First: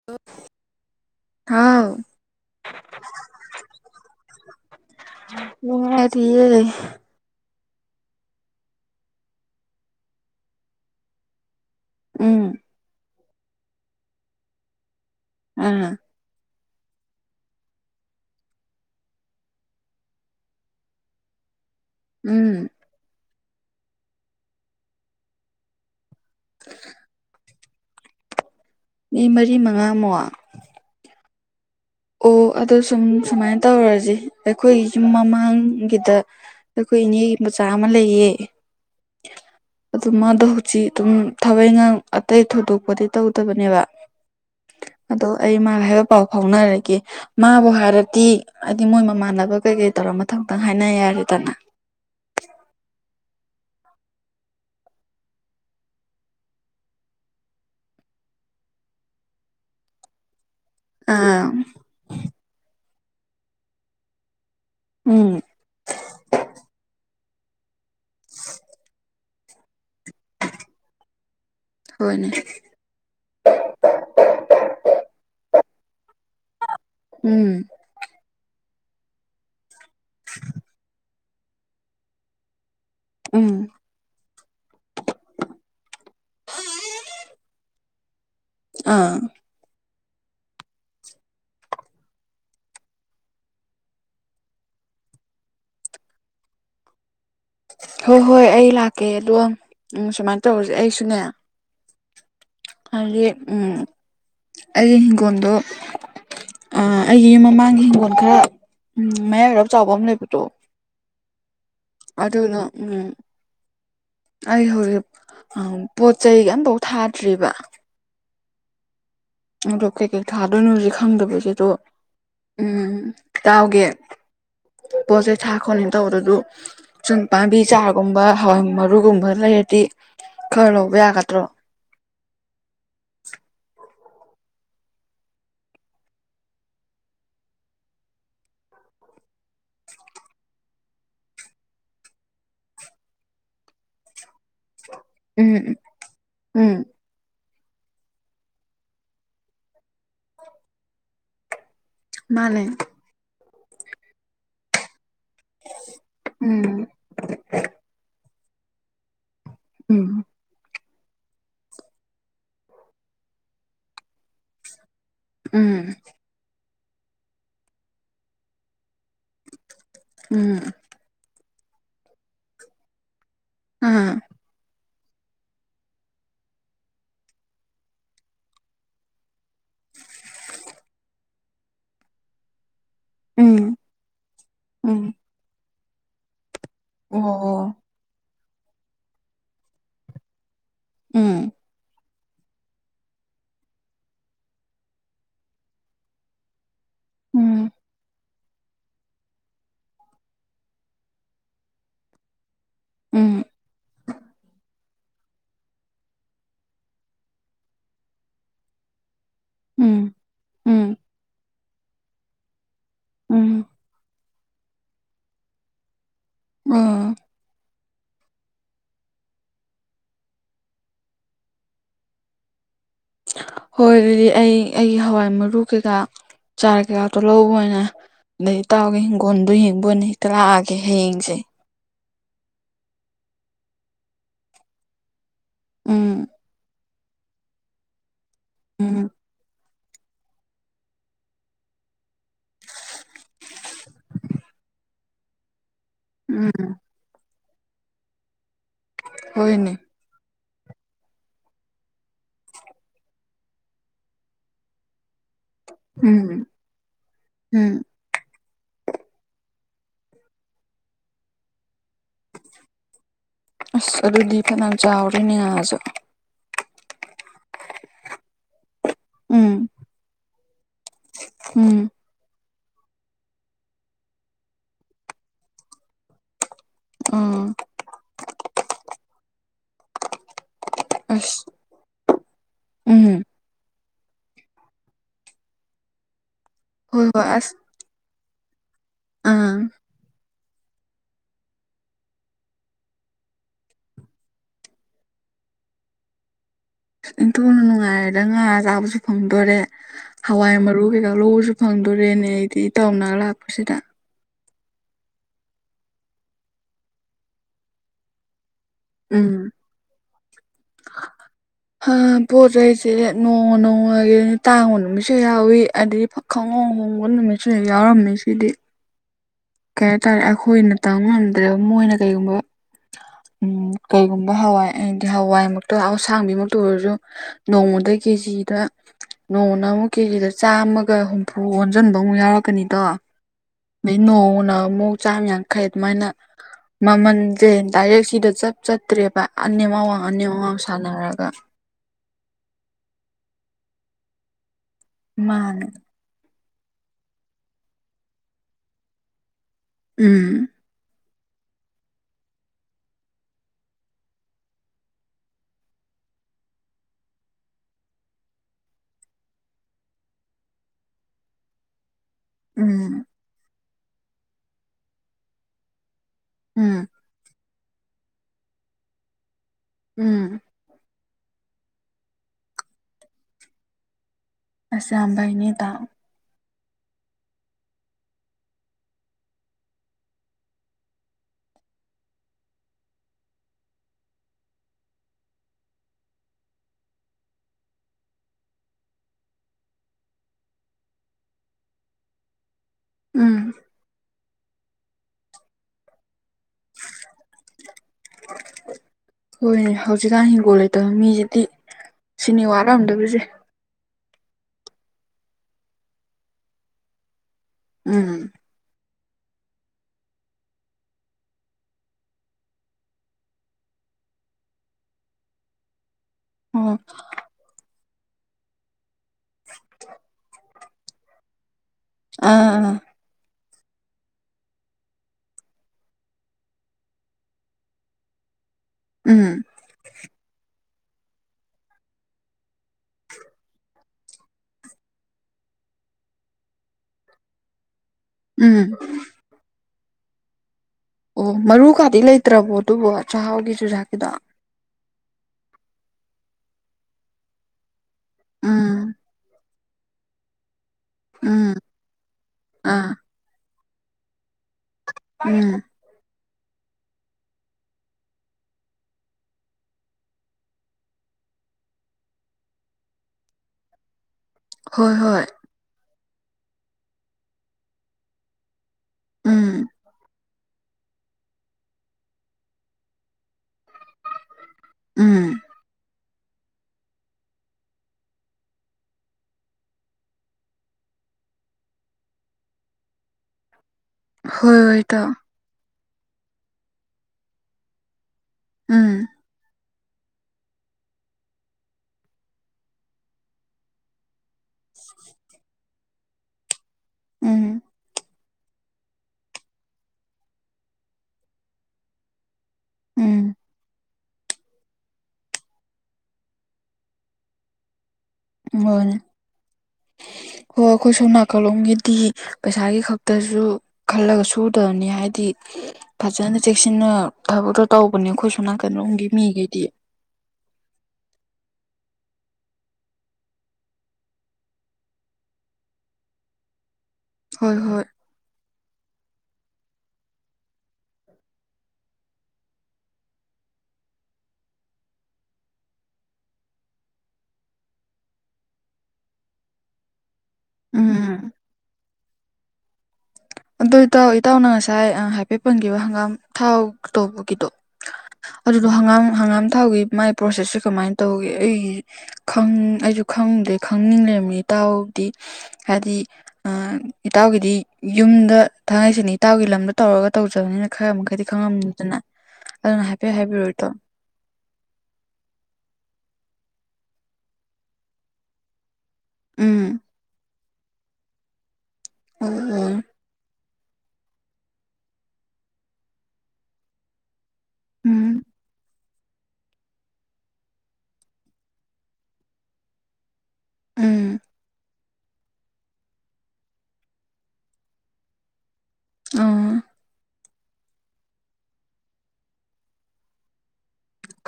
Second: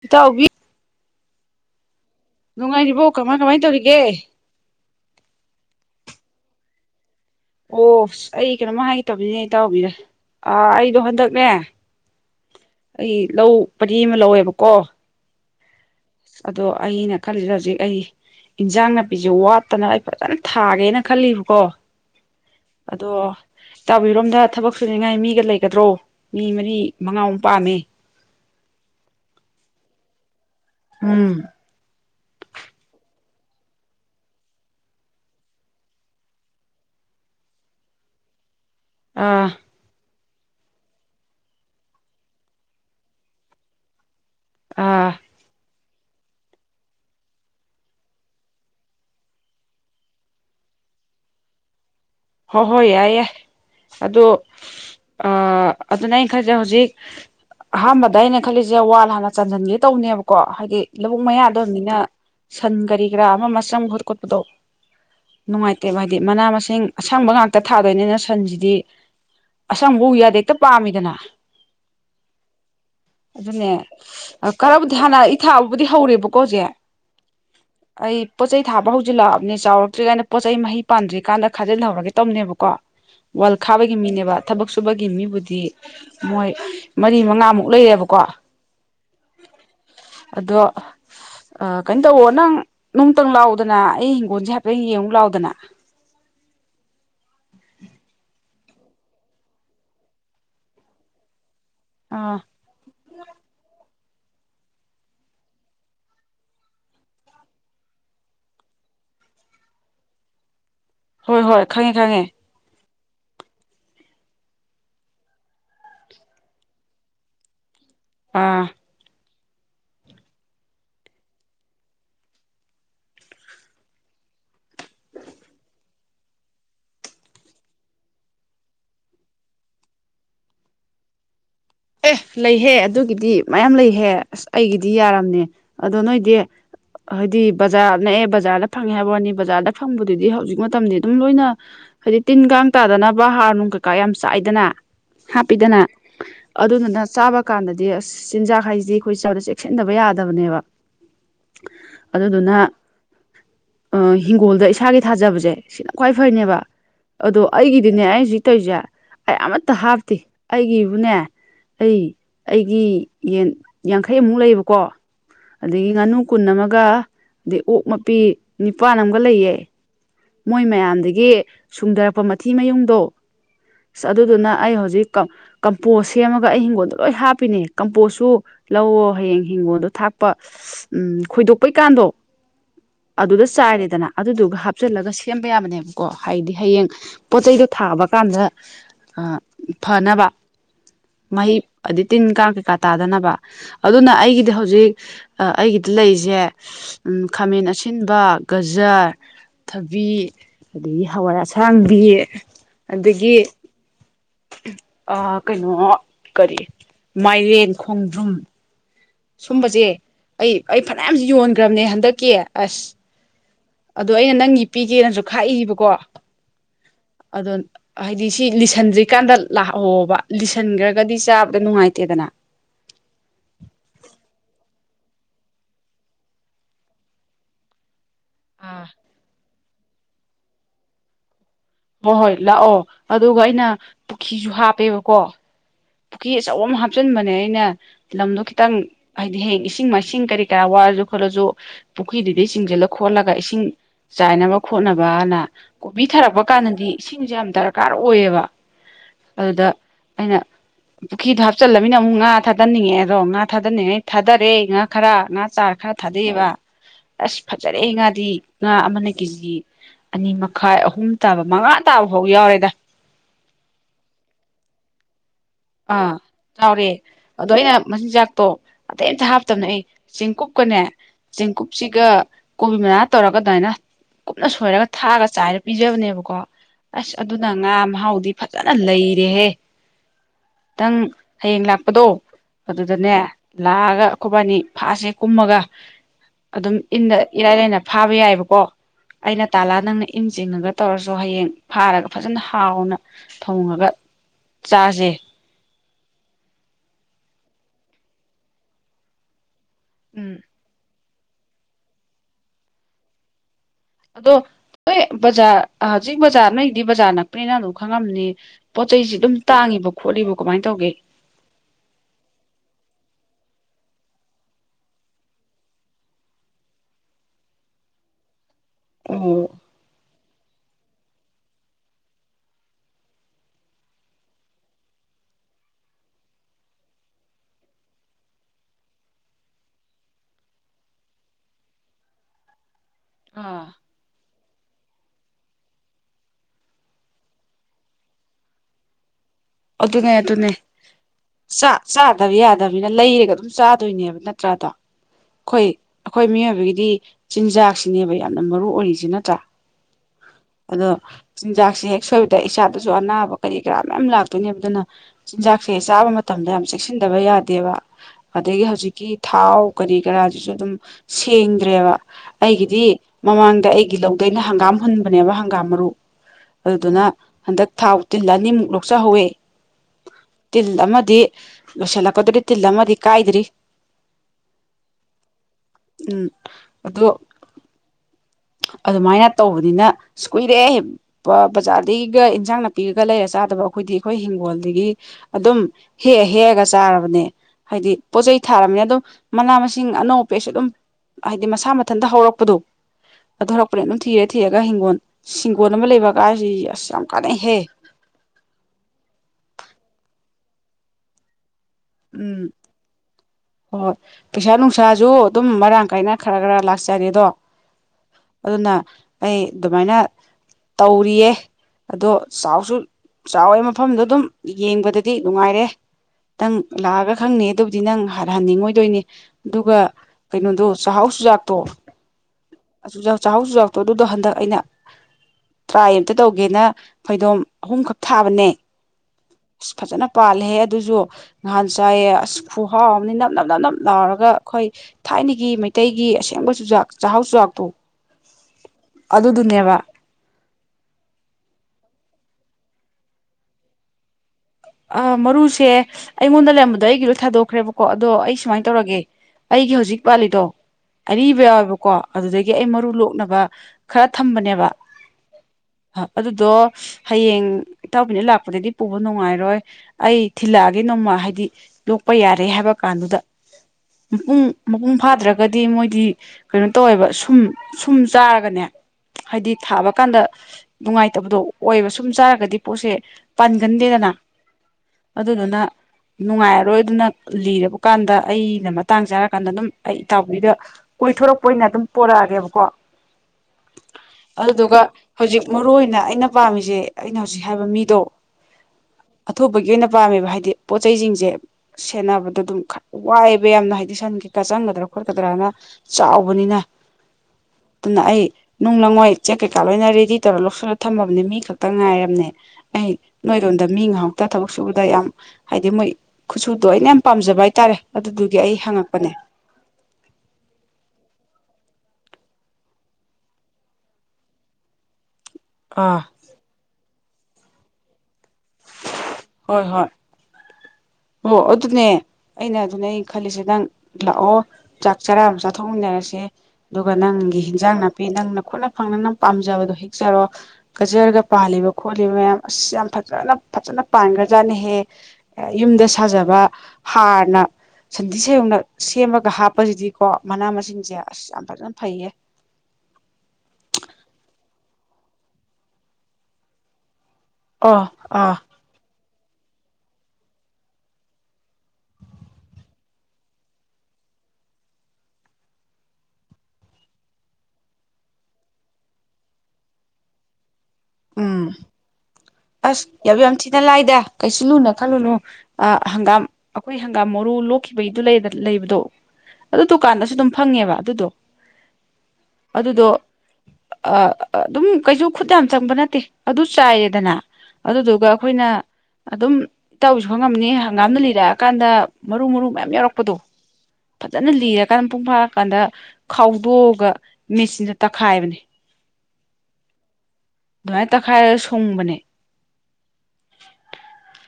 ꯏꯇꯥꯎꯕꯤ ꯍꯥꯎ ꯅꯨꯡꯉꯥꯏꯔꯤꯕꯣ ꯀꯝꯃꯥꯏ ꯀꯝꯃꯥꯏ ꯇꯧꯔꯤꯒꯦ ꯅꯨꯡꯉꯥꯏꯔꯤꯌꯦ ꯑꯣ ꯑꯩ ꯀꯩꯅꯣꯝꯃ ꯍꯥꯏꯒꯦ ꯇꯧꯕꯅꯤꯅꯦ ꯏꯇꯥꯎꯕꯤꯗ ꯑꯥ ꯑꯩꯗꯣ ꯍꯟꯗꯛꯅꯦ ꯎꯝ ꯑꯩ ꯂꯧ ꯄꯔꯤ ꯑꯃ ꯂꯧꯋꯦꯕꯀꯣ ꯑ ꯑꯗꯣ ꯑꯩꯅ ꯈꯜꯂꯤꯖꯤꯅ ꯍꯧꯖꯤꯛ ꯑꯩ ꯏꯟꯖꯥꯡ ꯅꯥꯄꯤꯖꯦ ꯋꯥꯠꯇꯅ ꯑꯩ ꯐꯖꯅ ꯊꯥꯒꯦꯅ ꯈꯜꯂꯤꯕꯀꯣ ꯎꯝ ꯑꯗꯣ ꯏꯇꯥꯎꯕꯤꯔꯣꯝꯗ ꯊꯕꯛ ꯁꯨꯅꯤꯡꯉꯥꯏ ꯃꯤꯒ ꯂꯩꯒꯗ꯭ꯔꯣ ꯃꯤ ꯃꯔꯤ ꯃꯉꯥꯃꯨꯛ ꯄꯥꯝꯃꯦ ꯃꯤ ꯃꯔꯤ ꯃꯉꯥ ꯃꯨꯛ ꯎꯝ ꯑꯣ ꯑꯗꯣ ꯁꯨꯝ ꯁꯨꯝꯃꯥꯏꯟ ꯇꯧꯔꯖꯦ ꯑꯩꯈꯣꯏꯒꯤ ꯌꯨꯝ ꯃꯃꯥꯡꯒꯤꯗ ꯑꯈꯣꯏ ꯏꯅꯦꯒꯤ ꯃꯆꯥ ꯑꯃ ꯂꯩꯌꯦ ꯑ ꯑꯗꯨ ꯃꯥꯗꯣ ꯍꯧꯖꯤꯛ ꯑꯗꯨꯝ ꯊꯕꯛ ꯏꯪꯒꯥꯡ ꯑꯇꯩ ꯊꯣꯏꯗꯣꯛꯄꯗꯤ ꯇꯧꯗꯕꯅꯦꯕ ꯑꯥ ꯑꯗꯣ ꯑꯩ ꯃꯥꯒ ꯍꯥꯏꯐꯦꯠ ꯄꯥꯎ ꯐꯥꯎꯅꯔꯒꯦ ꯃꯥꯕꯨ ꯍꯥꯏꯔꯗꯤ ꯍꯥꯏꯗꯤ ꯃꯣꯏ ꯃꯃꯥꯟꯅꯕ ꯀꯩꯀꯩ ꯇꯧꯔ ꯃꯊꯪ ꯃꯊꯪ ꯍꯥꯏꯅ ꯌꯥꯔꯦꯗꯅ ꯍꯣ ꯍꯣ ꯌꯥꯏꯌꯦ ꯑꯗꯣ ꯑꯥ ꯑꯗꯨꯅꯦ ꯑꯩꯅ ꯈꯜꯂꯤꯖꯦ ꯍꯧꯖꯤꯛ ꯑꯍꯥꯝꯕꯗ ꯑꯩꯅ ꯈꯜꯂꯤꯖꯦ ꯋꯥꯜ ꯍꯥꯟꯅ ꯆꯟꯖꯟꯒꯦ ꯇꯧꯅꯦꯕꯀꯣ ꯍꯥꯏꯗꯤ ꯂꯕꯨꯛ ꯑꯥ ꯃꯌꯥꯗ ꯑꯣꯏꯝꯅꯤꯅ ꯁꯟ ꯀꯔꯤ ꯀꯔꯥ ꯑꯃ ꯑꯃ ꯆꯪꯕ ꯈꯣꯠꯄꯗꯣ ꯎꯝ ꯅꯨꯡꯉꯥꯏꯇꯦꯕ ꯍꯥꯏꯗꯤ ꯃꯅꯥ ꯃꯁꯤꯡ ꯑꯁꯪꯕ ꯉꯥꯛꯇ ꯊꯥꯗꯣꯏꯅꯤꯅ ꯁꯟꯖꯤꯗꯤ ꯑꯁꯪꯕ ꯎ ꯌꯥꯗꯦ ꯍꯦꯛꯇ ꯄꯥꯝꯃꯤꯗꯅ ꯍꯣꯏꯅꯦ ꯑꯗꯨꯅꯦ ꯀꯔꯕꯨꯗꯤ ꯍꯥꯟꯅ ꯑꯩ ꯊꯥꯕꯕꯨꯗꯤ ꯍꯧꯔꯦꯕꯀꯣ ꯍꯧꯖꯤꯛ ꯎꯝ ꯑꯩ ꯄꯣꯠ ꯆꯩ ꯊꯥꯕ ꯍꯧꯖꯤꯜꯂꯛꯑꯝꯅꯦ ꯆꯥꯎꯔꯛꯇ꯭ꯔꯤ ꯉꯥꯏꯅ ꯄꯣꯠ ꯆꯩ ꯃꯍꯩ ꯄꯥꯟꯗ꯭ꯔꯤꯀꯥꯟꯗ ꯈꯥꯖꯤꯜꯍꯧꯔꯒꯦ ꯇꯧꯅꯦꯕꯀꯣ ꯎꯝ ꯋꯥꯜ ꯈꯥꯕ ꯒꯤ ꯃꯤꯅꯦꯕ ꯊꯕꯛ ꯁꯨꯕꯒꯤ ꯃꯤꯕꯨꯗꯤ ꯃꯣꯏ ꯃꯔꯤ ꯃꯉꯥꯃꯨꯛ ꯂꯩꯔꯦꯕꯀꯣ ꯑ ꯑꯗꯣ ꯑ ꯀꯩꯅꯣ ꯇꯧꯋꯣ ꯅꯪ ꯅꯣꯡꯇꯪ ꯂꯥꯛꯎꯗꯅ ꯑꯩ ꯍꯤꯡꯒꯣꯟꯖꯦ ꯍꯥꯏꯐꯦꯠ ꯌꯦꯡꯉꯨ ꯂꯥꯎꯗꯅ ꯍꯣ ꯍꯣꯏ ꯑꯩ ꯂꯥꯛꯀꯦ ꯑꯗꯣ ꯎꯝ ꯁꯨꯝꯃꯥꯏ ꯇꯧꯔꯖꯦ ꯑꯩꯁꯨꯅꯦ ꯑ ꯍꯥꯏꯗꯤ ꯎꯝ ꯑꯩꯒꯤ ꯍꯤꯡꯒꯣꯟꯗꯣ ꯑꯥ ꯑꯩꯒꯤ ꯌꯨꯝ ꯃꯃꯥꯡꯒꯤ ꯍꯤꯡꯒꯣꯜ ꯈꯔ ꯎꯝ ꯃꯌꯥꯏ ꯋꯥꯢꯔꯞ ꯆꯥꯎꯕ ꯑꯃ ꯂꯩꯕꯗꯣ ꯍꯣꯏ ꯍꯣꯏ ꯈꯪꯉꯦ ꯈꯪꯉꯦ ꯑꯗꯨꯗꯣ ꯎꯝ ꯑꯩ ꯍꯧꯖꯤꯛ ꯄꯣꯠ ꯆꯩꯩ ꯑꯝꯕꯧ ꯊꯥꯗ꯭ꯔꯤꯕ ꯑꯥ ꯑꯗꯣ ꯀꯩꯀꯩ ꯊꯥꯗꯣꯏꯅꯣ ꯍꯧꯖꯤꯛ ꯈꯪꯗꯕꯒꯤꯗꯣ ꯎꯝ ꯇꯥꯎꯒꯦ ꯄꯣꯠꯆꯩ ꯊꯥ ꯈꯣꯠꯂꯦꯝ ꯇꯧꯔꯖꯨ ꯁꯨꯝ ꯄꯥꯝꯕꯤ ꯆꯥꯔꯒꯨꯝꯕ ꯍꯋꯥꯏ ꯃꯔꯨꯒꯨꯝꯕ ꯂꯩꯔꯗꯤ ꯈꯔ ꯂꯧꯕ ꯌꯥꯒꯗ꯭ꯔꯣ ꯑꯦ ꯂꯩꯍꯦ ꯑꯗꯨꯒꯤꯗꯤ ꯃꯌꯥꯝ ꯂꯩꯍꯦ ꯑꯁ ꯑꯩꯒꯤꯗꯤ ꯌꯥꯔꯝꯃꯦ ꯑꯗꯣ ꯅꯣꯏꯗꯤ ꯍꯥꯏꯗꯤ ꯕꯖꯥꯔ ꯅꯛꯑꯦ ꯕꯖꯥꯔꯗ ꯐꯪꯉꯦ ꯍꯥꯏꯕ ꯋꯥꯅꯤ ꯕꯖꯥꯔꯗ ꯐꯪꯕꯗꯨꯗꯤ ꯍꯧꯖꯤꯛ ꯃꯇꯝꯗꯤ ꯑꯗꯨꯝ ꯂꯣꯏꯅ ꯍꯥꯏꯗꯤ ꯇꯤꯟ ꯀꯥꯡ ꯇꯥꯗꯅꯕ ꯍꯥꯔ ꯅꯨꯡ ꯀꯩꯀꯥ ꯌꯥꯝ ꯆꯥꯏꯗꯅ ꯎꯝ ꯍꯥꯞꯄꯤꯗꯅ ꯎꯝ ꯑꯗꯨꯗꯨꯅ ꯆꯥꯕ ꯀꯥꯟꯗꯗꯤ ꯑꯁ ꯆꯤꯟꯖꯥꯛ ꯍꯥꯏꯁꯤꯗꯤ ꯑꯩꯈꯣꯏ ꯆꯥꯕꯥꯗ ꯆꯦꯛꯁꯤꯟꯗꯕ ꯌꯥꯗꯕꯅꯦꯕ ꯑꯗꯨꯗꯨꯅ ꯃꯥꯅꯦ ꯍꯤꯡꯒꯣꯜꯗ ꯏꯁꯥꯒꯤ ꯊꯥꯖꯕꯁꯦ ꯁꯤꯅ ꯈ꯭ꯋꯥꯏ ꯐꯩꯅꯦꯕ ꯎꯝ ꯑꯗꯣ ꯑꯩꯒꯤꯗꯤꯅꯦ ꯑꯩ ꯍꯧꯖꯤꯛ ꯇꯧꯔꯤꯁꯦ ꯑꯩ ꯑꯃꯠꯇ ꯍꯥꯞꯇꯦ ꯎꯝ ꯑꯩꯒꯤꯕꯨꯅꯦ ꯑꯩ ꯑꯩꯒꯤ ꯌꯦꯟ ꯌꯥꯡꯈꯩꯃꯨꯛ ꯂꯩꯌꯦꯕꯀꯣ ꯎꯝ ꯑꯗꯩ ꯉꯥꯅꯨ ꯀꯨꯟ ꯑꯃꯒ ꯑꯗꯩ ꯑꯣꯛ ꯃꯄꯤ ꯅꯤꯄꯥꯟ ꯑꯃꯒ ꯂꯩꯌꯦ ꯎꯝ ꯃꯣꯏ ꯃꯌꯥꯝꯗꯒꯤ ꯁꯨꯡꯗꯔꯛꯄ ꯃꯊꯤ ꯃꯌꯨꯡꯗꯣ ꯑꯥ ꯑꯁ ꯑꯗꯨꯗꯨꯅ ꯑꯩ ꯍꯧꯖꯤꯛ ꯀꯝꯄꯣꯁ ꯁꯦꯝꯃꯒ ꯑꯩ ꯍꯤꯡꯒꯣꯟꯗ ꯂꯣꯏ ꯍꯥꯞꯄꯤꯅꯦ ꯀꯝꯄꯣꯁꯁꯨ ꯂꯧꯋꯣ ꯍꯌꯦꯡ ꯍꯤꯡꯒꯣꯜꯗꯣ ꯊꯥꯛꯄ ꯎꯝ ꯈꯣꯏꯗꯣꯛꯄꯩ ꯀꯥꯟꯗꯣ ꯑꯗꯨꯗ ꯎꯝ ꯆꯥꯏꯔꯦꯗꯅ ꯑꯗꯨꯗꯨꯒ ꯍꯥꯞꯆꯤꯜꯂꯒ ꯎꯝ ꯁꯦꯝꯕ ꯌꯥꯕꯅꯦꯕꯀꯣ ꯍꯥꯏꯗꯤ ꯍꯌꯦꯡ ꯄꯣꯠ ꯆꯩꯗꯣ ꯑꯣ ꯊꯥꯕ ꯀꯥꯟꯗ ꯑꯥ ꯐꯅꯕ ꯎꯝ ꯃꯍꯩ ꯑꯗꯩ ꯇꯤꯟ ꯀꯥꯡ ꯀꯩꯀꯥ ꯇꯥꯗꯅꯕ ꯑꯗꯨꯅ ꯑꯩꯒꯤꯗꯤ ꯍꯧꯖꯤꯛ ꯑꯥ ꯑꯩꯒꯤꯗꯤ ꯂꯩꯔꯤꯁꯦ ꯈꯥꯃꯦꯟ ꯎꯝ ꯑꯁꯤꯟꯕ ꯒꯖꯔ ꯊꯕꯤ ꯑꯗꯒꯤ ꯍꯋꯥꯏ ꯑꯁꯥꯡꯕꯤ ꯑꯗꯒꯤ ꯎꯝ ꯑꯥ ꯀꯩꯅꯣ ꯀꯔꯤ ꯃꯥꯏꯔꯦꯟ ꯈꯣꯡꯗ꯭ꯔꯨꯝ ꯁꯨꯝꯕꯖꯦ ꯎꯝ ꯑꯩ ꯑꯩ ꯎꯝ ꯐꯅꯌꯥꯝ ꯌꯣꯟꯒ꯭ꯔꯝꯅꯦ ꯍꯟꯗꯛꯀꯤ ꯑꯁ ꯎꯝ ꯑꯗꯣ ꯑꯩꯅ ꯅꯪꯒꯤ ꯄꯤꯒꯦꯅꯁꯨ ꯈꯥꯛꯏꯕꯀꯣ ꯎꯝ ꯑꯗꯨꯟ ꯍꯥꯏꯗꯤ ꯁꯤ ꯂꯤꯁꯟꯗ꯭ꯔꯤꯀꯥꯟꯗ ꯂꯥꯛꯍꯧꯋꯣꯕ ꯂꯤꯁꯟꯒ꯭ꯔꯒꯗꯤ ꯆꯥꯕꯗ ꯅꯨꯡꯉꯥꯏꯇꯦꯗꯅ ꯍꯣꯏ ꯑꯩ ꯑꯩ ꯍꯋꯥꯏ ꯃꯔꯨ ꯀꯩꯀꯥ ꯆꯥꯔ ꯀꯩꯀꯥ ꯇꯣ ꯂꯧꯕ ꯑꯣꯏꯅ ꯑꯗꯩ ꯑꯥ ꯏꯇꯥꯎꯒꯤ ꯍꯤꯡꯒꯣꯜꯗꯣ ꯌꯦꯡꯕ ꯑꯣꯢꯅ ꯍꯦꯛꯇ ꯂꯥꯛꯑꯒꯦ ꯍꯌꯦꯡꯁꯦ ꯍꯣꯏ ꯍꯣꯏ ꯂꯥꯛꯑꯣ ꯑꯗꯨꯒ ꯑꯩꯅ ꯄꯨꯈꯤꯖꯨ ꯍꯥꯞꯄꯦꯕꯀꯣ ꯎꯝ ꯈꯤ ꯑꯆꯧꯕ ꯑꯃ ꯍꯥꯞꯆꯤꯟꯕꯅꯦ ꯑꯩꯅ ꯂꯝꯗꯣ ꯈꯤꯇꯪ ꯎꯝ ꯍꯥꯏꯗꯤ ꯍꯌꯦꯡ ꯏꯁꯤꯡ ꯃꯥꯏꯁꯤꯡ ꯀꯔꯤ ꯀꯔꯥ ꯋꯥꯔꯖꯨ ꯈꯣꯠꯂꯁꯨ ꯄꯨꯈ꯭ꯔꯤꯗꯨꯗꯒꯤ ꯆꯤꯡꯖꯤꯜꯂ ꯈꯣꯠꯂꯒ ꯏꯁꯤꯡ ꯆꯥꯏꯅꯕ ꯈꯣꯠꯅꯕꯅ ꯀꯣꯕꯤ ꯊꯥꯔꯛꯄ ꯎꯝ ꯀꯥꯟꯗꯗꯤ ꯏꯁꯤꯡꯁꯦ ꯌꯥꯝ ꯗꯔꯀꯥꯔ ꯑꯣꯏꯌꯦꯕ ꯑꯗꯨꯗ ꯍꯣꯏꯅꯦ ꯑꯩꯅ ꯄꯨꯈ꯭ꯔꯤꯗ ꯍꯥꯞꯆꯜꯂꯕꯅꯤꯅ ꯑꯃꯨꯛ ꯉꯥ ꯊꯥꯗꯅꯤꯡꯉꯛꯑꯦꯗꯣ ꯉꯥ ꯊꯥꯗꯅꯤꯡꯉꯦ ꯊꯥꯗꯔꯦ ꯉꯥ ꯈꯔ ꯉꯥ ꯆꯥꯔ ꯈꯔ ꯎꯝ ꯊꯥꯗꯩꯑꯦꯕ ꯑꯁ ꯎꯝ ꯐꯖꯔꯦ ꯉꯥꯗꯤ ꯉꯥ ꯑꯃꯅ ꯀꯦꯖꯤ ꯑꯅꯤ ꯃꯈꯥꯏ ꯑꯍꯨꯝ ꯇꯥꯕ ꯃꯉꯥ ꯇꯥꯕ ꯐꯥꯎꯕ ꯌꯥꯎꯔꯦꯗ ꯑꯁ ꯑꯗꯨꯗꯤ ꯐꯅꯥꯝ ꯆꯥꯎꯔꯦꯅꯦ ꯉꯥꯁꯨ ꯆꯥꯎꯔꯦ ꯑꯗꯣ ꯑꯩꯅ ꯃꯆꯤꯟꯖꯥꯛꯇꯣ ꯑꯇꯩꯩ ꯑꯝꯇ ꯍꯥꯞꯇꯕꯅꯦ ꯎꯝ ꯑꯩ ꯆꯦꯡꯀꯨꯞꯀꯅꯦ ꯎꯝ ꯆꯦꯡꯀꯨꯞꯁꯤꯒ ꯀꯣꯕꯤ ꯃꯅꯥ ꯇꯧꯔꯒ ꯑꯗꯨꯃꯥꯏꯅ ꯀꯨꯞꯅ ꯁꯣꯏꯔꯒ ꯊꯥꯛꯑꯒ ꯆꯥꯏꯔ ꯄꯤꯖꯕꯅꯦꯕꯀꯣ ꯑꯁ ꯑꯥ ꯑꯗꯨꯅ ꯉꯥ ꯃꯍꯥꯎꯗꯤ ꯐꯖꯅ ꯂꯩꯔꯦꯍꯦ ꯈꯤꯇꯪ ꯑꯁ ꯍꯌꯦꯡ ꯂꯥꯛꯄꯗꯣ ꯑꯗꯨꯗꯅꯦ ꯎꯝ ꯂꯥꯛꯑꯒ ꯑꯩꯈꯣꯏꯕꯥꯅꯤ ꯐꯥꯁꯦ ꯀꯨꯝꯃꯒ ꯑꯗꯨꯝ ꯍꯣꯏ ꯏꯟꯗ ꯍꯣꯏ ꯏꯔꯥꯏ ꯑꯁ ꯂꯥꯏꯅ ꯐꯥꯕ ꯌꯥꯏꯌꯦꯕꯀꯣ ꯑꯩꯅ ꯑꯥ ꯇꯥꯥꯜꯂꯒ ꯅꯪꯅ ꯏꯟ ꯆꯤꯡꯉꯒ ꯇꯧꯔꯁꯨ ꯍꯌꯦꯡ ꯐꯥꯔꯒ ꯐꯖꯅ ꯍꯥꯎꯅ ꯊꯣꯡꯉꯒ ꯆꯥꯖꯦ ꯏꯟꯊꯣꯛꯅ ꯅꯨꯡꯉꯥꯏꯔꯦꯗ ꯉꯥ ꯆꯥꯕꯁꯨ ꯐꯪꯗꯣꯔꯦ ꯎꯝ ꯍꯋꯥꯏ ꯃꯔꯨ ꯀꯩꯀꯥ ꯂꯧꯕꯁꯨ ꯐꯪꯗꯣꯔꯦꯅꯦ ꯑꯩꯗꯤ ꯏꯇꯥꯎ ꯃꯅꯥꯛ ꯂꯥꯛꯄꯁꯤꯗ ꯑꯗꯣ ꯍꯣꯏ ꯕꯖꯥꯔ ꯍꯧꯖꯤꯛ ꯕꯖꯥꯔ ꯅꯣꯏꯗꯤ ꯕꯖꯥꯔ ꯅꯛꯄꯅꯤꯅ ꯑꯗꯨꯝ ꯈꯪꯉꯝꯅꯤ ꯄꯣꯠ ꯆꯩꯁꯤ ꯑꯗꯨꯝ ꯎꯝ ꯇꯥꯡꯉꯤꯕꯣ ꯈꯣꯠꯂꯤꯕꯣ ꯀꯃꯥꯏ ꯇꯧꯒꯦ ꯍꯥ ꯄꯣꯠ ꯆꯩꯁꯦ ꯅꯣꯡꯃ ꯅꯣꯡꯃꯒꯤ ꯇꯥꯡꯕ ꯅꯨꯃꯤꯠꯁꯨ ꯌꯥꯎꯋꯤ ꯑꯗꯒꯤ ꯈꯪꯍꯣꯡ ꯍꯣꯡꯕ ꯅꯨꯃꯤꯠꯁꯨ ꯍꯦꯛ ꯌꯥꯎꯔꯝꯃꯤ ꯁꯤꯗꯤ ꯑꯣ ꯀꯩꯅꯣ ꯇꯧꯔꯦ ꯑꯩꯈꯣꯏꯅ ꯇꯝꯕ ꯉꯝꯗ꯭ꯔꯦ ꯃꯣꯏꯅ ꯀꯩꯒꯨꯝꯕ ꯎꯝ ꯀꯩꯒꯨꯝꯕ ꯍꯋꯥꯏ ꯑꯦꯗꯤ ꯍꯋꯥꯏ ꯃꯨꯛꯇ ꯑꯥ ꯑꯁꯥꯡꯕꯤꯃꯨꯛꯇ ꯑꯣꯏꯔꯖꯨ ꯅꯣꯡꯃꯗ ꯀꯦꯖꯤꯗ ꯅꯣꯡꯃꯥꯅ ꯑꯃꯨꯛ ꯀꯦꯖꯤꯗ ꯆꯥꯝꯃꯒ ꯍꯨꯝꯐꯨ ꯑꯣꯟꯖꯟꯕ ꯃꯨꯛ ꯌꯥꯎꯔꯛꯀꯅꯤꯗꯣ ꯑꯥ ꯃꯤ ꯅꯣꯡꯃ ꯅꯥ ꯑꯃꯨꯛ ꯆꯥꯝ ꯌꯥꯡꯈꯩ ꯑꯗꯨꯃꯥꯏꯅ ꯃꯃꯟꯖꯦ ꯗꯥꯏꯔꯦꯛ ꯁꯤꯗ ꯆꯞ ꯆꯠꯇ꯭ꯔꯦꯕ ꯑꯅꯦꯝ ꯑꯋꯥꯡ ꯑꯗꯨꯅꯦ ꯑꯅꯦꯝ ꯑꯗꯨꯅꯦ ꯑꯋꯥꯡ ꯁꯥꯟꯅꯔꯒ ꯆꯥ ꯆꯥꯗꯕ ꯌꯥꯗꯝꯅꯤꯅ ꯂꯩꯔꯒ ꯑꯗꯨꯝ ꯆꯥꯗꯣꯏꯅꯦꯕ ꯅꯠꯇ꯭ꯔꯥꯗꯣ ꯃꯥꯥꯅꯦ ꯑꯩꯈꯣꯏ ꯑꯩꯈꯣꯏ ꯃꯤꯑꯣꯏꯕꯒꯤꯗꯤ ꯆꯤꯟꯖꯥꯛꯁꯤꯅꯦꯕ ꯌꯥꯝꯅ ꯃꯔꯨ ꯑꯣꯏꯔꯤꯖꯤ ꯅꯠꯇ꯭ꯔꯥ ꯎꯝ ꯑꯗꯣ ꯆꯤꯟꯖꯥꯛꯁꯤ ꯍꯦꯛ ꯁꯣꯏꯕꯗ ꯏꯆꯥꯗꯁꯨ ꯑꯅꯥꯕ ꯀꯔꯤ ꯀꯔꯥ ꯃꯌꯥꯝ ꯂꯥꯛ ꯇꯣꯏꯅꯦꯕ ꯑꯗꯨꯅ ꯆꯤꯟꯖꯥꯛꯁꯦ ꯆꯥꯕ ꯃꯇꯝꯗ ꯌꯥꯝ ꯆꯦꯛꯁꯤꯟꯗꯕ ꯌꯥꯗꯦꯕ ꯑꯗꯒꯤ ꯍꯧꯖꯤꯛꯀꯤ ꯊꯥꯎ ꯀꯔꯤ ꯀꯔꯥꯖꯤꯖꯨ ꯑꯗꯨꯝ ꯁꯦꯡꯗ꯭ꯔꯦꯕ ꯑꯩꯒꯤꯗꯤ ꯎꯝ ꯃꯃꯥꯡꯗ ꯑꯩꯒꯤ ꯂꯧꯗ ꯑꯩꯅ ꯍꯪꯒꯥꯝ ꯍꯨꯟꯕꯅꯦꯕ ꯍꯪꯒꯥꯝ ꯃꯔꯨ ꯎꯝ ꯑꯗꯨꯗꯨꯅ ꯍꯟꯗꯛ ꯊꯥꯎ ꯇꯤꯜ ꯑꯅꯤꯃꯨꯛ ꯂꯣꯛꯆꯍꯧꯋꯦ ꯎꯝ ꯇꯤꯜ ꯑꯃꯥꯗꯤ ꯂꯣꯏꯁꯜꯂꯛꯀꯗꯣꯔꯦ ꯇꯤꯜ ꯑꯃꯥꯗꯤ ꯀꯥꯏꯗ꯭ꯔꯤ ꯑꯁ ꯌꯥꯝ ꯐꯩꯅꯦ ꯢꯇꯥ ꯎꯝ ꯑꯗꯣ ꯑꯗꯨꯃꯥꯏꯅ ꯇꯧꯕꯅꯤꯅ ꯑꯁ ꯀꯨꯏꯔꯦꯍꯦ ꯄ ꯕꯖꯥꯔꯗꯒꯤꯒ ꯏꯟꯖꯥꯡ ꯅꯥꯄꯤꯒꯥꯒ ꯂꯩꯔ ꯆꯥꯗꯕ ꯑꯩꯈꯣꯏꯗꯤ ꯑꯩꯈꯣꯏ ꯍꯤꯡꯒꯣꯜꯗꯒꯤ ꯑꯗꯨꯝ ꯍꯦꯛꯑ ꯍꯦꯛꯑꯒ ꯆꯥꯔꯕꯅꯦ ꯍꯥꯏꯗꯤ ꯄꯣꯠ ꯆꯩꯩ ꯊꯥꯔꯝꯃꯦ ꯑꯗꯣ ꯃꯅꯥ ꯃꯁꯤꯡ ꯑꯅꯧ ꯄꯦꯁ ꯁꯨ ꯑꯗꯨꯝ ꯍꯥꯏꯗꯤ ꯃꯁꯥ ꯃꯊꯟꯇ ꯍꯧꯔꯛꯄꯗꯣ ꯑꯗꯣ ꯎꯝ ꯍꯧꯔꯛꯄꯗꯩ ꯑꯗꯨꯝ ꯊꯤꯔ ꯊꯤꯔꯒ ꯍꯤꯡꯒꯣꯟ ꯍꯤꯡꯒꯣꯟ ꯑꯃ ꯂꯩꯕ ꯀꯥꯏꯁꯤ ꯑꯁ ꯌꯥꯝ ꯀꯥꯟꯅꯩꯍꯦ ꯍꯣꯏꯅꯦ ꯍꯧꯖꯤꯛꯀꯥꯟ ꯍꯤꯡꯒꯣꯜ ꯂꯩꯇꯕ ꯃꯤꯖꯤꯗꯤ ꯁꯤꯅꯤ ꯋꯥ ꯔꯝꯗꯧꯕꯖꯦ ꯍꯣ ꯍꯣꯏ ꯄꯩꯁꯥ ꯅꯨꯡꯁꯥꯖꯨ ꯑꯗꯨꯝ ꯃꯔꯥꯡ ꯀꯥꯏꯅ ꯈꯔ ꯈꯔ ꯂꯥꯛꯆꯔꯦꯗꯣ ꯎꯝ ꯑꯗꯨꯅ ꯑꯩ ꯗꯨꯃꯥꯏꯅ ꯇꯧꯔꯤꯌꯦ ꯑꯗꯣ ꯆꯥꯎꯁꯨ ꯆꯥꯎꯋꯦ ꯃꯐꯝꯗꯣ ꯑꯗꯨꯝ ꯌꯦꯡꯕꯗꯗꯤ ꯅꯨꯡꯉꯥꯏꯔꯦ ꯇꯪ ꯑꯣ ꯂꯥꯛꯑꯒ ꯈꯪꯅꯤ ꯑꯗꯨꯕꯨꯗꯤ ꯅꯪ ꯍꯟꯅꯤꯡꯉꯣꯏꯗꯣꯏꯅꯦ ꯑꯗꯨꯒ ꯀꯩꯅꯣꯗꯣ ꯆꯥꯍꯥꯎ ꯆꯨꯖꯥꯛꯇꯣ ꯑꯥ ꯑꯥ ꯆꯨꯖꯥꯛ ꯆꯍꯥꯎ ꯆꯨꯖꯥꯛꯇꯣ ꯑꯗꯨꯗꯣ ꯍꯟꯗꯛ ꯑꯩꯅ ꯇ꯭ꯔꯥꯏ ꯑꯝꯇ ꯇꯧꯒꯦꯅ ꯐꯩꯗꯣꯝ ꯑꯍꯨꯝ ꯈꯛ ꯊꯥꯕꯅꯦ ꯎꯝ ꯑꯁ ꯐꯖꯅ ꯄꯥꯜꯂꯦꯍꯪ ꯑꯗꯨꯖꯨ ꯅꯍꯥꯟ ꯆꯥꯏꯌꯦ ꯑꯁ ꯈꯨꯍꯥꯎꯑꯝ ꯅꯤ ꯅꯞ ꯅꯞ ꯅꯞꯅꯞ ꯂꯥꯎꯔꯒ ꯑꯩꯈꯣꯏ ꯊꯥꯏꯅꯒꯤ ꯃꯩꯇꯩꯒꯤ ꯑꯁꯦꯡꯕ ꯆꯨꯖꯥꯛ ꯆꯥꯍꯥꯎ ꯆꯨꯖꯥꯛꯇꯣ ꯎꯝ ꯑꯗꯨꯗꯨꯅꯦꯕ ꯑꯣ ꯃꯔꯨ ꯀꯥꯗꯤ ꯂꯩꯇ꯭ꯔꯕꯣ ꯑꯗꯨꯕꯣ ꯆꯥꯍꯥꯎꯒꯤ ꯆꯨꯖꯥꯛꯀꯤꯗꯣ ꯑꯥ ꯃꯔꯨꯁꯦ ꯑꯩꯉꯣꯟꯗ ꯂꯩꯔꯝꯕꯗꯣ ꯑꯩꯒꯤ ꯂꯣꯏ ꯊꯥꯗꯣꯛꯈ꯭ꯔꯦꯕꯀꯣ ꯑꯗꯣ ꯑꯩ ꯁꯨꯃꯥꯏ ꯎꯝ ꯇꯧꯔꯒꯦ ꯑꯩꯒꯤ ꯍꯧꯖꯤꯛ ꯄꯥꯜꯂꯤꯗꯣ ꯑꯔꯤꯕ ꯎꯝ ꯌꯥꯎꯋꯦꯕ ꯀꯣ ꯑꯗꯨꯗꯒꯤ ꯑꯩ ꯃꯔꯨ ꯑꯥ ꯂꯣꯛꯅꯕ ꯈꯔ ꯊꯝꯕꯅꯦꯕ ꯎꯝ ꯍꯥ ꯑꯗꯨꯗꯣ ꯍꯌꯦꯡ ꯏꯇꯥꯎꯕꯤꯅ ꯂꯥꯛꯄꯗꯗꯤ ꯄꯨꯕ ꯅꯨꯡꯉꯥꯏꯔꯣꯏ ꯑꯩ ꯊꯤꯜꯂꯛꯑꯒꯦ ꯅꯣꯡꯃꯥ ꯍꯥꯏꯗꯤ ꯂꯣꯛꯄ ꯌꯥꯔꯦ ꯍꯥꯏꯕ ꯀꯥꯟꯗꯨꯗꯨ ꯄꯨ ꯃꯄꯨꯝ ꯍꯣꯏ ꯍꯣꯏ ꯐꯥꯗ꯭ꯔꯒꯗꯤ ꯃꯣꯏꯗꯤ ꯀꯩꯅꯣ ꯇꯧꯋꯦꯕ ꯁꯨꯝ ꯁꯨꯝ ꯆꯥꯔꯒꯅꯦ ꯍꯥꯏꯗꯤ ꯎꯝ ꯊꯥꯕ ꯀꯥꯟꯗ ꯅꯨꯡꯉꯥꯏꯇꯕꯗꯣ ꯑꯣꯏꯕ ꯁꯨꯝ ꯆꯥꯔꯒꯗꯤ ꯄꯣꯠꯁꯦ ꯄꯥꯟꯒꯟꯗꯦꯗꯅ ꯎꯝ ꯑꯗꯨꯗꯨꯅ ꯅꯨꯡꯉꯥꯏꯔꯔꯣꯏ ꯑꯗꯨꯅ ꯂꯤꯔꯕ ꯀꯥꯟꯗ ꯑꯩꯅ ꯃꯇꯥꯡ ꯆꯥꯔꯀꯥꯟꯗ ꯑꯗꯨꯝ ꯑꯩ ꯇꯥꯎꯕꯤꯗ ꯀꯣꯏꯊꯣꯔꯛꯄ ꯑꯣꯏꯅ ꯑꯗꯨꯝ ꯄꯣꯔꯛ ꯑꯒꯦꯕꯀꯣ ꯍꯣꯏ ꯍꯣꯏ ꯑꯗꯨꯗꯨꯒ ꯏꯇꯥꯎ ꯍꯧꯖꯤꯛ ꯃꯔꯨ ꯑꯣꯏꯅ ꯑꯩꯅ ꯄꯥꯝꯃꯤꯁꯦ ꯑꯩꯅ ꯍꯧꯖꯤꯛ ꯍꯥꯏꯕ ꯃꯤꯗꯣ ꯎꯝ ꯑꯊꯨꯕꯥꯒꯤ ꯑꯣꯏꯅ ꯄꯥꯝꯃꯦꯕ ꯍꯥꯏꯗꯤ ꯄꯣꯠꯆꯩ ꯁꯤꯡꯁꯦ ꯁꯦꯟꯅꯕꯗ ꯑꯗꯨꯝ ꯈꯔ ꯋꯥꯏꯑꯕ ꯌꯥꯝꯅ ꯍꯥꯏꯗꯤ ꯁꯟ ꯀꯩꯀ ꯆꯪꯒꯗ꯭ꯔꯥ ꯈꯣꯠꯀꯗ꯭ꯔꯅ ꯆꯥꯎꯕꯅꯤꯅ ꯎꯝ ꯑꯗꯨꯅ ꯑꯩ ꯅꯨꯡ ꯂꯪꯉꯣꯏ ꯆꯦꯛ ꯀꯩꯀꯥ ꯂꯣꯏꯅ ꯔꯦꯗꯤ ꯇꯧꯔ ꯂꯧꯁꯤꯜꯂ ꯊꯝꯃꯕꯅꯦ ꯃꯤ ꯈꯛꯇ ꯉꯥꯏꯔꯕꯅꯦ ꯑꯩ ꯎꯝ ꯅꯣꯏꯔꯣꯝꯗ ꯃꯤ ꯉꯍꯥ ꯇ ꯊꯕꯛ ꯁꯨꯕꯗ ꯌꯥꯝ ꯍꯥꯏꯗꯤ ꯃꯣꯏ ꯈꯨꯠꯁꯨꯗꯣ ꯑꯩꯅ ꯌꯥꯝ ꯄꯥꯝꯖꯕ ꯍꯥꯏꯇꯥꯔꯦ ꯑꯗꯨꯗꯨ ꯃꯅꯦ [unintelligible] ꯍꯣ ꯑꯩꯈꯣꯏꯁꯣꯝ ꯅꯥꯀꯥꯟ ꯂꯣꯝꯒꯤꯗꯤ ꯄꯩꯁꯥꯒꯤ ꯈꯛꯇꯁꯨ ꯈꯜꯂꯒ ꯁꯨꯗꯕꯅꯤ ꯍꯥꯏꯗꯤ ꯑꯥ ꯐꯖꯅ ꯆꯦꯛꯁꯤꯟꯅ ꯊꯕꯛꯇꯣ ꯇꯧꯕꯅꯦ ꯑꯩꯈꯣꯏ ꯁꯣꯝ ꯅꯥꯀꯟꯗꯣꯝꯒꯤ ꯃꯤꯒꯩꯗꯤ ꯑꯣ ꯑꯗꯨꯅꯦ ꯑꯩꯅ ꯑꯗꯨꯅꯦ ꯈꯜꯂꯤꯁꯦ ꯅꯪ ꯂꯥꯛꯑꯣ ꯆꯥꯛ ꯆꯔꯥ ꯑꯃ ꯆꯥꯊꯣꯛ ꯃꯤꯟꯅꯔꯁꯦ ꯑꯗꯨꯒ ꯅꯪꯒꯤ ꯍꯣꯏ ꯍꯤꯟꯖꯥꯡ ꯍꯣꯏ ꯅꯥ ꯄꯤ ꯅꯪꯅ ꯈꯨꯠꯅ ꯐꯪꯅ ꯅꯪꯅ ꯄꯥꯝꯖꯕꯗꯣ ꯍꯦꯛꯆꯔꯣ ꯒꯖꯔꯒ ꯄꯥꯜꯂꯤꯕ ꯈꯣꯠꯂꯤꯕ ꯃꯌꯥꯝ ꯑꯁ ꯌꯥꯝ ꯐꯖꯅ ꯐꯖꯅ ꯄꯥꯟꯒ꯭ꯔ ꯖꯥꯠꯅꯤꯍꯦ ꯑꯥ ꯌꯨꯝꯗ ꯁꯥꯖꯕ ꯍꯥꯔꯅ ꯁꯟꯊꯤ ꯁꯟꯌꯨꯡꯅ ꯁꯦꯝꯃꯒ ꯍꯥꯞꯄꯁꯤꯗꯤꯀꯣ ꯃꯅꯥ ꯃꯁꯤꯡꯁꯦ ꯎꯝ ꯑꯁ ꯌꯥꯝ ꯐꯖꯅ ꯐꯩꯍꯦ ꯑꯗꯣ ꯏꯇꯥꯎ ꯏꯇꯥꯎꯅ ꯉꯁꯥꯏ ꯑꯥ ꯍꯥꯏꯐꯦꯠ ꯄꯟꯈꯤꯕ ꯍꯪꯒꯥꯝ ꯊꯥꯎ ꯇꯧꯕꯒꯤꯗꯣ ꯑꯣ ꯑꯥ ꯑꯗꯨꯗꯣ ꯍꯪꯉꯥꯝ ꯍꯪꯉꯥꯝ ꯊꯥꯎꯒꯤ ꯃꯥꯥꯏ ꯄ꯭ꯔꯣꯁꯦꯁꯁꯦ ꯀꯃꯥꯏꯅ ꯇꯧꯒꯦ ꯑꯩꯒꯤꯖꯤ ꯈꯪ ꯑꯩꯁꯨ ꯈꯪꯗꯦ ꯈꯪꯅꯤꯡ ꯂꯩꯔꯝꯃꯤ ꯢꯇꯥꯎꯗꯤ ꯍꯥꯏꯗꯤ ꯑ ꯏꯇꯥꯎꯒꯤꯗꯤ ꯌꯨꯝꯗ ꯊꯥꯡꯉꯩꯁꯦꯡꯅ ꯏꯇꯥꯎꯒꯤ ꯂꯝꯗ ꯇꯧꯔꯒ ꯇꯧꯖꯕꯅꯤꯅ ꯈꯔ ꯃꯈꯩꯗꯤ ꯎꯝ ꯈꯪꯉꯝꯅꯤꯗꯅ ꯑꯁ ꯑꯗꯨꯅ ꯍꯥꯏꯐꯦꯠ ꯌꯥꯕ ꯌꯥꯝ ꯍꯥꯏꯕꯤꯔꯛꯑꯣ ꯊꯤꯅ ꯏꯇꯥꯎ ꯂꯥꯏꯗ ꯀꯩꯁꯨ ꯂꯨꯅ ꯈꯜꯂꯨꯅꯨ ꯑꯥ ꯍꯪꯒꯥꯝ ꯑꯈꯣꯏ ꯍꯪꯒꯥꯝ ꯃꯔꯨ ꯂꯣꯛꯈꯤꯕꯒꯤꯗꯨ ꯂꯩꯌꯦꯗ ꯂꯩꯕꯗꯣ ꯑꯗꯨ ꯎꯝ ꯗꯨꯀꯥꯟꯗꯁꯨ ꯑꯗꯨꯝ ꯐꯪꯉꯦꯕ ꯑꯗꯨꯗꯣ ꯎꯝ ꯎꯝ ꯑꯗꯨꯗꯣ ꯑ ꯑ ꯑꯗꯨꯝ ꯀꯩꯁꯨ ꯈꯨꯠ ꯌꯥꯝ ꯆꯪꯕ ꯅꯠꯇꯦ ꯑꯗꯨ ꯆꯥꯏꯔꯦꯗꯅ ꯑꯗꯨꯗꯨꯒ ꯎꯝ ꯑꯩꯈꯣꯏꯅ ꯑꯗꯨꯝ ꯏꯇꯥꯎꯕꯤꯁꯨ ꯈꯪꯉꯝꯅꯤ ꯍꯪꯒꯥꯝꯅ ꯂꯤꯔꯛꯑ ꯀꯥꯟꯗ ꯃꯔꯨ ꯃꯔꯨ ꯃꯌꯥꯝ ꯌꯥꯎꯔꯛꯄꯗꯣ ꯎꯝ ꯐꯖꯅ ꯂꯤꯔꯛ ꯀꯥꯟ ꯃꯄꯨꯡ ꯐꯥꯔꯛꯀꯥꯟꯗ ꯈꯥꯎꯗꯣꯛꯑꯒ ꯃꯦꯆꯤꯟꯗ ꯇꯛꯈꯥꯏꯕꯅꯦ ꯑ ꯑꯗꯨꯃꯥꯏꯅ ꯇꯛꯈꯥꯏꯔꯒ ꯁꯨꯡꯕꯅꯦ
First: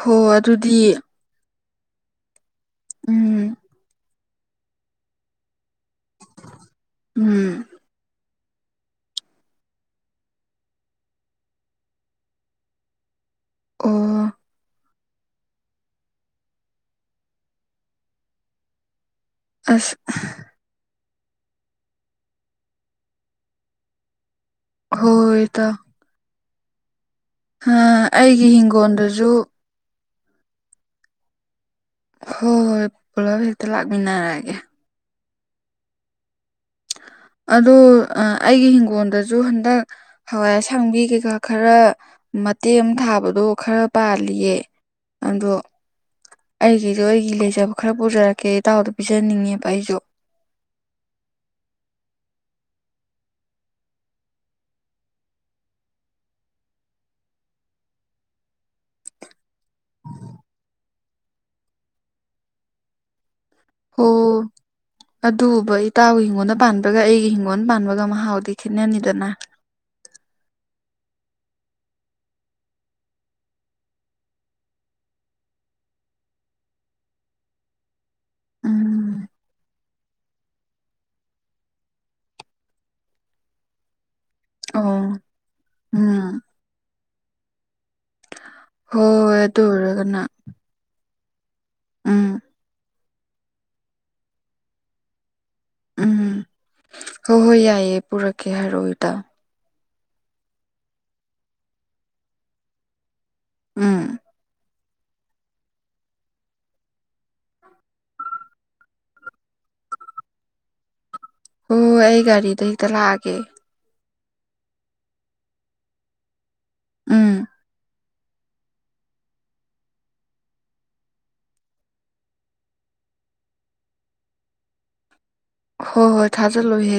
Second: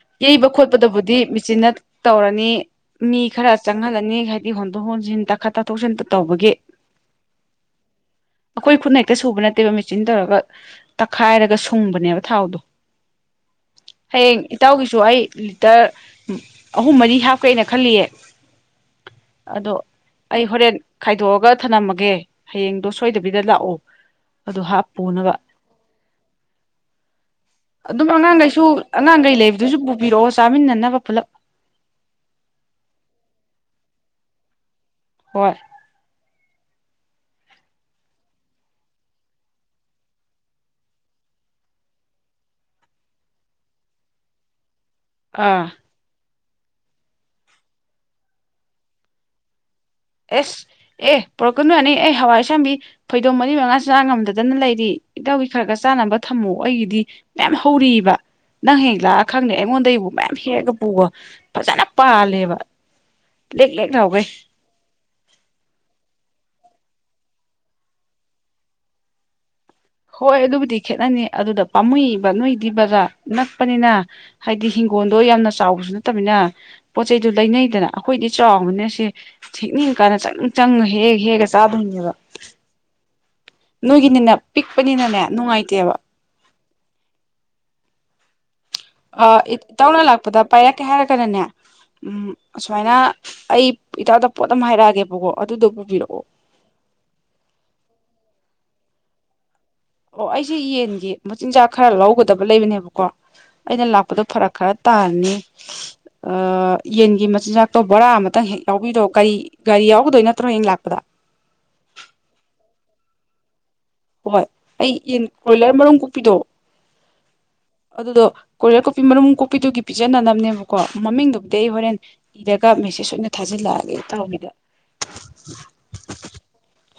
ꯍꯣ ꯌꯩꯕ ꯑꯗꯨꯗꯤ ꯈꯣꯠꯄꯗꯕꯨꯗꯤ ꯃꯦꯆꯤꯟꯅ ꯇꯧꯔꯅꯤ ꯃꯤ ꯈꯔ ꯎꯝ ꯆꯪꯍꯜꯂꯅꯤ ꯍꯥꯏꯗꯤ ꯍꯣꯟꯗꯣꯛ ꯍꯣꯟꯖꯤꯟ ꯇꯥꯈꯠ ꯇꯥꯊꯣꯛꯁꯤꯟ ꯇ ꯇꯧꯕꯒꯤ ꯎꯝ ꯑꯩꯈꯣꯏ ꯈꯨꯠꯅ ꯍꯦꯛꯇ ꯁꯨꯕ ꯅꯠꯇꯦꯕ ꯃꯦꯆꯤꯟ ꯇꯧꯔꯒ ꯇꯛꯈꯥꯏꯔꯒ ꯁꯨꯡꯕꯅꯦꯕ ꯊꯥꯎꯗꯣ ꯑꯣ ꯍꯌꯦꯡ ꯏꯇꯥꯎꯒꯤꯁꯨ ꯑꯩ ꯂꯤꯇꯔ ꯑꯍꯨꯝ ꯃꯔꯤ ꯍꯥꯞꯀꯦꯅ ꯈꯜꯂꯤꯌꯦ ꯑꯗꯣ ꯑꯁ ꯑꯩ ꯍꯣꯔꯦꯟ ꯈꯥꯏꯗꯣꯛꯑꯒ ꯊꯝꯅꯝꯃꯒꯦ ꯍꯌꯦꯡꯗꯣ ꯁꯣꯏꯗꯕꯤꯗ ꯂꯥꯛꯑꯣ ꯑꯗꯨ ꯍꯥꯞꯄꯨꯅꯕ ꯍꯣꯏ ꯍꯥ ꯑꯩꯒꯤ ꯍꯤꯡꯒꯣꯟꯗꯖꯨ ꯃꯤꯗꯨꯁꯨ ꯄꯨꯕꯤꯔꯛꯑꯣ ꯆꯥꯃꯤꯟꯅꯅꯕ ꯄꯨꯂꯞ ꯍꯣꯏ ꯍꯣꯏ ꯄꯨꯂꯞ ꯍꯦꯛꯇ ꯂꯥꯛꯃꯤꯟꯅꯔꯒꯦ ꯍꯣꯏ ꯑꯗꯣ ꯑꯥ ꯑꯩꯒꯤ ꯍꯤꯡꯒꯣꯜꯗꯁꯨ ꯍꯟꯗꯛ ꯍꯋꯥꯏ ꯑꯁꯥꯡꯕꯤ ꯀꯩꯀꯥ ꯈꯔ ꯃꯇꯦꯛ ꯑꯃ ꯊꯥꯕꯗꯣ ꯈꯔ ꯄꯥꯜꯂꯤꯌꯦ ꯑꯗꯣ ꯑꯥ ꯑꯩꯒꯤꯁꯨ ꯑꯩꯒꯤ ꯂꯩꯖꯕ ꯈꯔ ꯄꯨꯖꯔꯛꯀꯦ ꯏꯇꯥꯎꯗ ꯄꯤꯖꯅꯤꯡꯉꯦꯕ ꯑꯩꯁꯨ ꯑꯦꯁ ꯑꯦ ꯄꯨꯔꯛꯀꯅꯨ ꯌꯥꯅꯤ ꯑꯩ ꯍꯋꯥꯏ ꯑꯁꯥꯡꯕꯤ ꯐꯩꯗꯣꯝ ꯃꯔꯤ ꯃꯉꯥ ꯆꯥ ꯉꯝꯗꯗꯅ ꯂꯩꯔꯤ ꯏꯇꯥꯎꯕꯤ ꯈꯔ ꯈꯔ ꯆꯥꯅꯕ ꯊꯝꯃꯣ ꯑꯩꯒꯤꯗꯤ ꯃꯌꯥꯝ ꯍꯧꯔꯤꯕ ꯅꯪ ꯍꯌꯦꯡ ꯂꯥꯛꯑ ꯈꯪꯅꯤ ꯑꯩꯉꯣꯟꯗꯩꯕꯨ ꯃꯌꯥꯝ ꯍꯦꯛꯑꯒ ꯄꯨꯒꯣ ꯐꯖꯅ ꯄꯥꯜꯂꯦꯕ ꯂꯦꯛ ꯂꯦꯛ ꯂꯥꯎꯒꯩ ꯑꯣ ꯑꯗꯨꯕꯣꯕ ꯏꯇꯥꯎꯒꯤ ꯍꯤꯡꯒꯣꯜꯗ ꯄꯥꯟꯕꯒ ꯑꯩꯒꯤ ꯍꯤꯡꯒꯣꯜꯗ ꯄꯥꯟꯕꯒ ꯃꯍꯥꯎꯗꯤ ꯈꯦꯠꯅꯅꯤꯗꯅ ꯍꯣꯏ ꯑꯗꯨꯕꯨꯗꯤ ꯈꯦꯠꯅꯅꯤ ꯑꯗꯨꯗ ꯄꯥꯝꯃꯨꯏꯕ ꯅꯣꯏꯒꯤꯗꯤ ꯕꯖꯥꯔ ꯅꯛꯄꯅꯤꯅ ꯍꯥꯏꯗꯤ ꯍꯤꯡꯒꯣꯜꯗꯣ ꯌꯥꯝꯅ ꯆꯥꯎꯕꯁꯨ ꯅꯠꯇꯕꯅ ꯄꯣꯠ ꯆꯩꯗꯣ ꯂꯩꯅꯩꯗꯅ ꯑꯩꯈꯣꯏꯗꯤ ꯆꯥꯎꯕꯅꯦ ꯁꯦ ꯎꯝ ꯍꯦꯛꯅꯤꯡ ꯀꯥꯟꯗ ꯆꯪ ꯆꯪꯉꯥ ꯍꯦꯛ ꯍꯦꯛꯑꯒ ꯆꯥꯗꯣꯏꯅꯦꯕ ꯅꯣꯏꯒꯤꯅꯤꯅ ꯑꯣ ꯄꯤꯛꯄꯅꯤꯅꯅꯦ ꯅꯨꯡꯉꯥꯏꯇꯦꯕ ꯎꯝ ꯍꯣꯏ ꯍꯣꯏ ꯑꯥ ꯑꯗꯨ ꯏꯇꯥꯎꯅ ꯑꯣꯏꯔꯒꯅ ꯂꯥꯛꯄꯗ ꯄꯥꯏꯔꯛꯀꯦ ꯍꯥꯏꯔꯒꯅꯅꯦ ꯎꯝ ꯑꯁꯨꯃꯥꯏꯅ ꯑꯩ ꯏꯇꯥꯎꯗ ꯄꯣꯠ ꯑꯃ ꯍꯥꯏꯔꯛꯑꯒꯦꯕꯀꯣ ꯑꯗꯨꯗꯣ ꯄꯨꯕꯤꯔꯛꯑꯣ ꯎꯝ ꯍꯣꯏ ꯍꯣꯏ ꯌꯥꯏꯌꯦ ꯄꯨꯔꯛꯀꯦ ꯍꯥꯏꯔꯛꯑꯣ ꯏꯇꯥ ꯑꯣ ꯑꯩꯁꯦ ꯌꯦꯟꯒꯤ ꯃꯆꯤꯟꯖꯥꯛ ꯈꯔ ꯂꯧꯒꯗꯕ ꯂꯩꯕꯅꯦꯕꯀꯣ ꯑꯩꯅ ꯎꯝ ꯂꯥꯛꯄꯗꯣ ꯐꯔꯛ ꯈꯔ ꯇꯥꯔꯅꯤ ꯑꯥ ꯌꯦꯟꯒꯤ ꯃꯆꯤꯟꯖꯥꯛꯇꯣ ꯕꯣꯔꯥ ꯑꯃꯇꯪ ꯍꯦꯛ ꯌꯥꯎꯕꯤꯔꯛꯑꯣ ꯀꯔꯤ ꯒꯥꯔꯤ ꯌꯥꯎꯒꯗꯣꯏ ꯅꯠꯇ꯭ꯔꯣ ꯍꯌꯦꯡ ꯂꯥꯛꯄꯗ ꯍꯣꯏ ꯍꯣꯏ ꯑꯩ ꯒꯥꯔꯤꯗ ꯍꯦꯛꯇ ꯂꯥꯛꯑꯒꯦ ꯍꯣꯏ ꯑꯩ ꯌꯦꯟ ꯀ꯭ꯔꯣꯏꯂꯔ ꯃꯔꯨꯝ ꯀꯨꯛꯄꯤꯗꯣ ꯎꯝ ꯑꯗꯨꯗꯣ ꯀꯣꯢꯂꯔ ꯀꯣꯛꯄꯤ ꯃꯔꯨꯝ ꯀꯣꯛꯄꯤꯗꯨꯒꯤ ꯄꯤꯖꯅꯅꯕꯅꯦꯕꯀꯣ ꯃꯃꯤꯡꯗꯨꯕꯨꯗꯤ ꯑꯩ ꯍꯣꯔꯦꯟ ꯏꯔꯒ ꯃꯦꯁꯦꯁ ꯑꯣꯏꯅ ꯊꯥꯖꯤꯜꯂꯛꯑꯒꯦ ꯢꯇꯥꯎꯕꯤꯗ ꯍꯣꯢ ꯍꯣꯏ ꯊꯥꯖꯜ ꯂꯣ ꯍꯦꯛ